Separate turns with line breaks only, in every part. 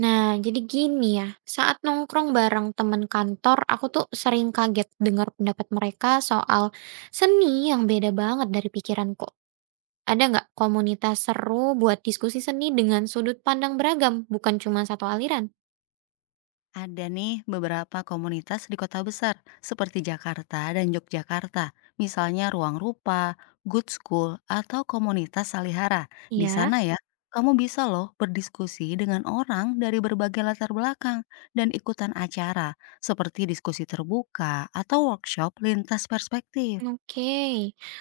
Nah, jadi gini ya, saat nongkrong bareng teman kantor, aku tuh sering kaget dengar pendapat mereka soal seni yang beda banget dari pikiranku. Ada nggak komunitas seru buat diskusi seni dengan sudut pandang beragam, bukan cuma satu aliran?
Ada nih beberapa komunitas di kota besar seperti Jakarta dan Yogyakarta, misalnya Ruang Rupa, Good School, atau komunitas Salihara. Di
Iya.
sana ya, kamu bisa loh berdiskusi dengan orang dari berbagai latar belakang dan ikutan acara seperti diskusi terbuka atau workshop lintas perspektif.
Oke,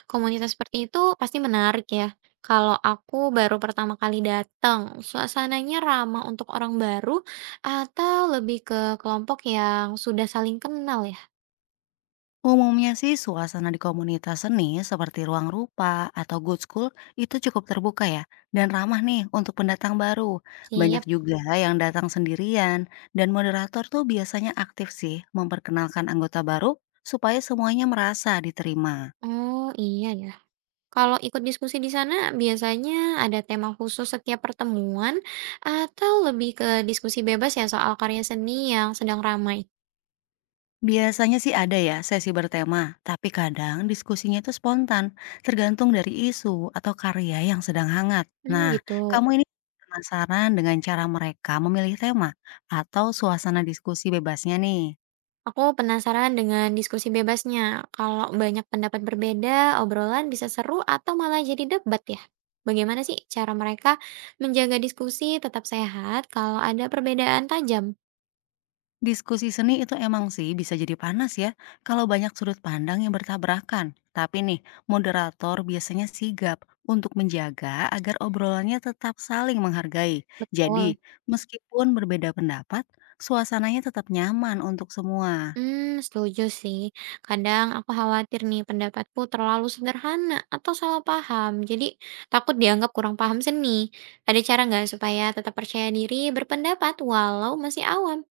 komunitas seperti itu pasti menarik ya. Kalau aku baru pertama kali datang, suasananya ramah untuk orang baru atau lebih ke kelompok yang sudah saling kenal ya?
Umumnya sih suasana di komunitas seni seperti ruang rupa atau good school itu cukup terbuka ya dan ramah nih untuk pendatang baru. Banyak
Siap.
juga yang datang sendirian dan moderator tuh biasanya aktif sih memperkenalkan anggota baru supaya semuanya merasa diterima.
Oh, iya ya. Kalau ikut diskusi di sana biasanya ada tema khusus setiap pertemuan atau lebih ke diskusi bebas ya soal karya seni yang sedang ramai?
Biasanya sih ada ya sesi bertema, tapi kadang diskusinya itu spontan, tergantung dari isu atau karya yang sedang hangat.
Hmm,
Nah,
gitu.
kamu ini penasaran dengan cara mereka memilih tema atau suasana diskusi bebasnya nih?
Aku penasaran dengan diskusi bebasnya. Kalau banyak pendapat berbeda, obrolan bisa seru atau malah jadi debat ya? Bagaimana sih cara mereka menjaga diskusi tetap sehat kalau ada perbedaan tajam?
Diskusi seni itu emang sih bisa jadi panas ya, kalau banyak sudut pandang yang bertabrakan. Tapi nih, moderator biasanya sigap untuk menjaga agar obrolannya tetap saling menghargai.
Betul.
Jadi, meskipun berbeda pendapat, suasananya tetap nyaman untuk semua.
Hmm, setuju sih. Kadang aku khawatir nih pendapatku terlalu sederhana atau salah paham. Jadi takut dianggap kurang paham seni. Ada cara nggak supaya tetap percaya diri berpendapat walau masih awam?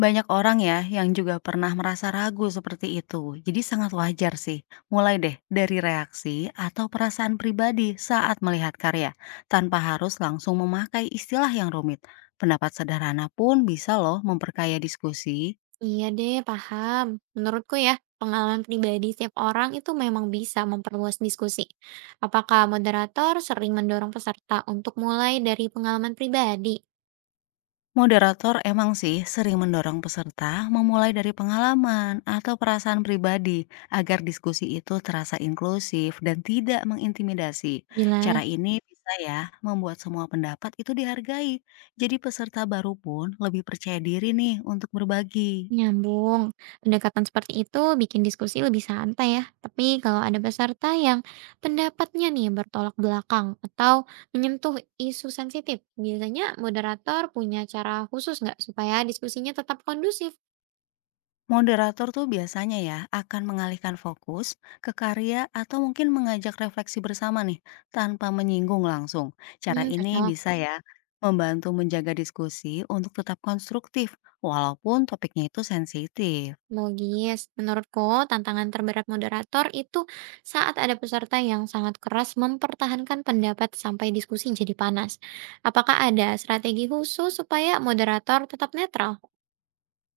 Banyak orang ya yang juga pernah merasa ragu seperti itu. Jadi sangat wajar sih. Mulai deh dari reaksi atau perasaan pribadi saat melihat karya, tanpa harus langsung memakai istilah yang rumit. Pendapat sederhana pun bisa loh memperkaya diskusi.
Iya deh, paham. Menurutku ya, pengalaman pribadi setiap orang itu memang bisa memperluas diskusi. Apakah moderator sering mendorong peserta untuk mulai dari pengalaman pribadi?
Moderator emang sih sering mendorong peserta memulai dari pengalaman atau perasaan pribadi agar diskusi itu terasa inklusif dan tidak mengintimidasi. Cara
Jelas.
ini bisa ya membuat semua pendapat itu dihargai. Jadi peserta baru pun lebih percaya diri nih untuk berbagi.
Nyambung. Pendekatan seperti itu bikin diskusi lebih santai ya. Tapi kalau ada peserta yang pendapatnya nih bertolak belakang atau menyentuh isu sensitif, biasanya moderator punya cara khusus nggak supaya diskusinya tetap kondusif?
Moderator tuh biasanya ya akan mengalihkan fokus ke karya atau mungkin mengajak refleksi bersama nih tanpa menyinggung langsung. Cara
Hmm,
ini
cocok.
bisa ya membantu menjaga diskusi untuk tetap konstruktif walaupun topiknya itu sensitif.
Logis. Menurutku, tantangan terberat moderator itu saat ada peserta yang sangat keras mempertahankan pendapat sampai diskusi jadi panas. Apakah ada strategi khusus supaya moderator tetap netral?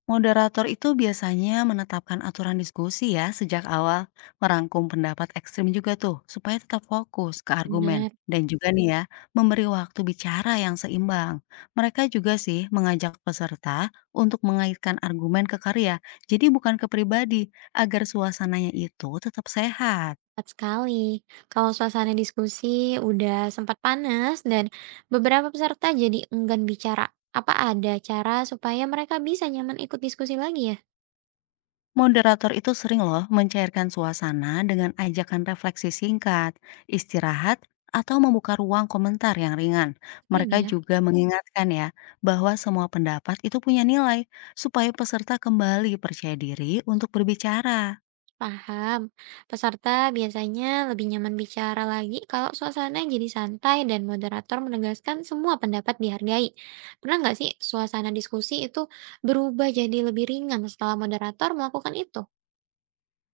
Moderator itu biasanya menetapkan aturan diskusi ya sejak awal, merangkum pendapat ekstrim juga tuh, supaya tetap fokus ke argumen.
Benar.
Dan juga nih ya, memberi waktu bicara yang seimbang. Mereka juga sih mengajak peserta untuk mengaitkan argumen ke karya, jadi bukan ke pribadi, agar suasananya itu tetap sehat.
Tepat sekali. Kalau suasana diskusi udah sempat panas dan beberapa peserta jadi enggan bicara, apa ada cara supaya mereka bisa nyaman ikut diskusi lagi ya?
Moderator itu sering loh mencairkan suasana dengan ajakan refleksi singkat, istirahat, atau membuka ruang komentar yang ringan.
Sering
Mereka
ya,
juga mengingatkan ya bahwa semua pendapat itu punya nilai supaya peserta kembali percaya diri untuk berbicara.
paham. Peserta biasanya lebih nyaman bicara lagi kalau suasana jadi santai dan moderator menegaskan semua pendapat dihargai. Pernah nggak sih suasana diskusi itu berubah jadi lebih ringan setelah moderator melakukan itu?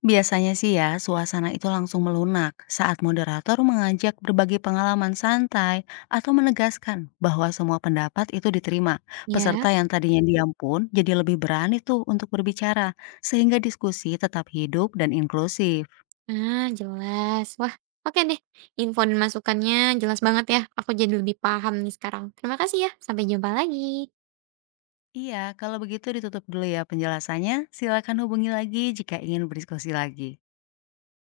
Biasanya sih ya, suasana itu langsung melunak saat moderator mengajak berbagi pengalaman santai atau menegaskan bahwa semua pendapat itu diterima. Peserta
Ya.
yang tadinya diam pun jadi lebih berani tuh untuk berbicara, sehingga diskusi tetap hidup dan inklusif.
Ah, jelas. Wah, oke deh. Info dan masukannya jelas banget ya. Aku jadi lebih paham nih sekarang. Terima kasih ya. Sampai jumpa lagi.
Iya, kalau begitu ditutup dulu ya penjelasannya. Silakan hubungi lagi jika ingin berdiskusi lagi.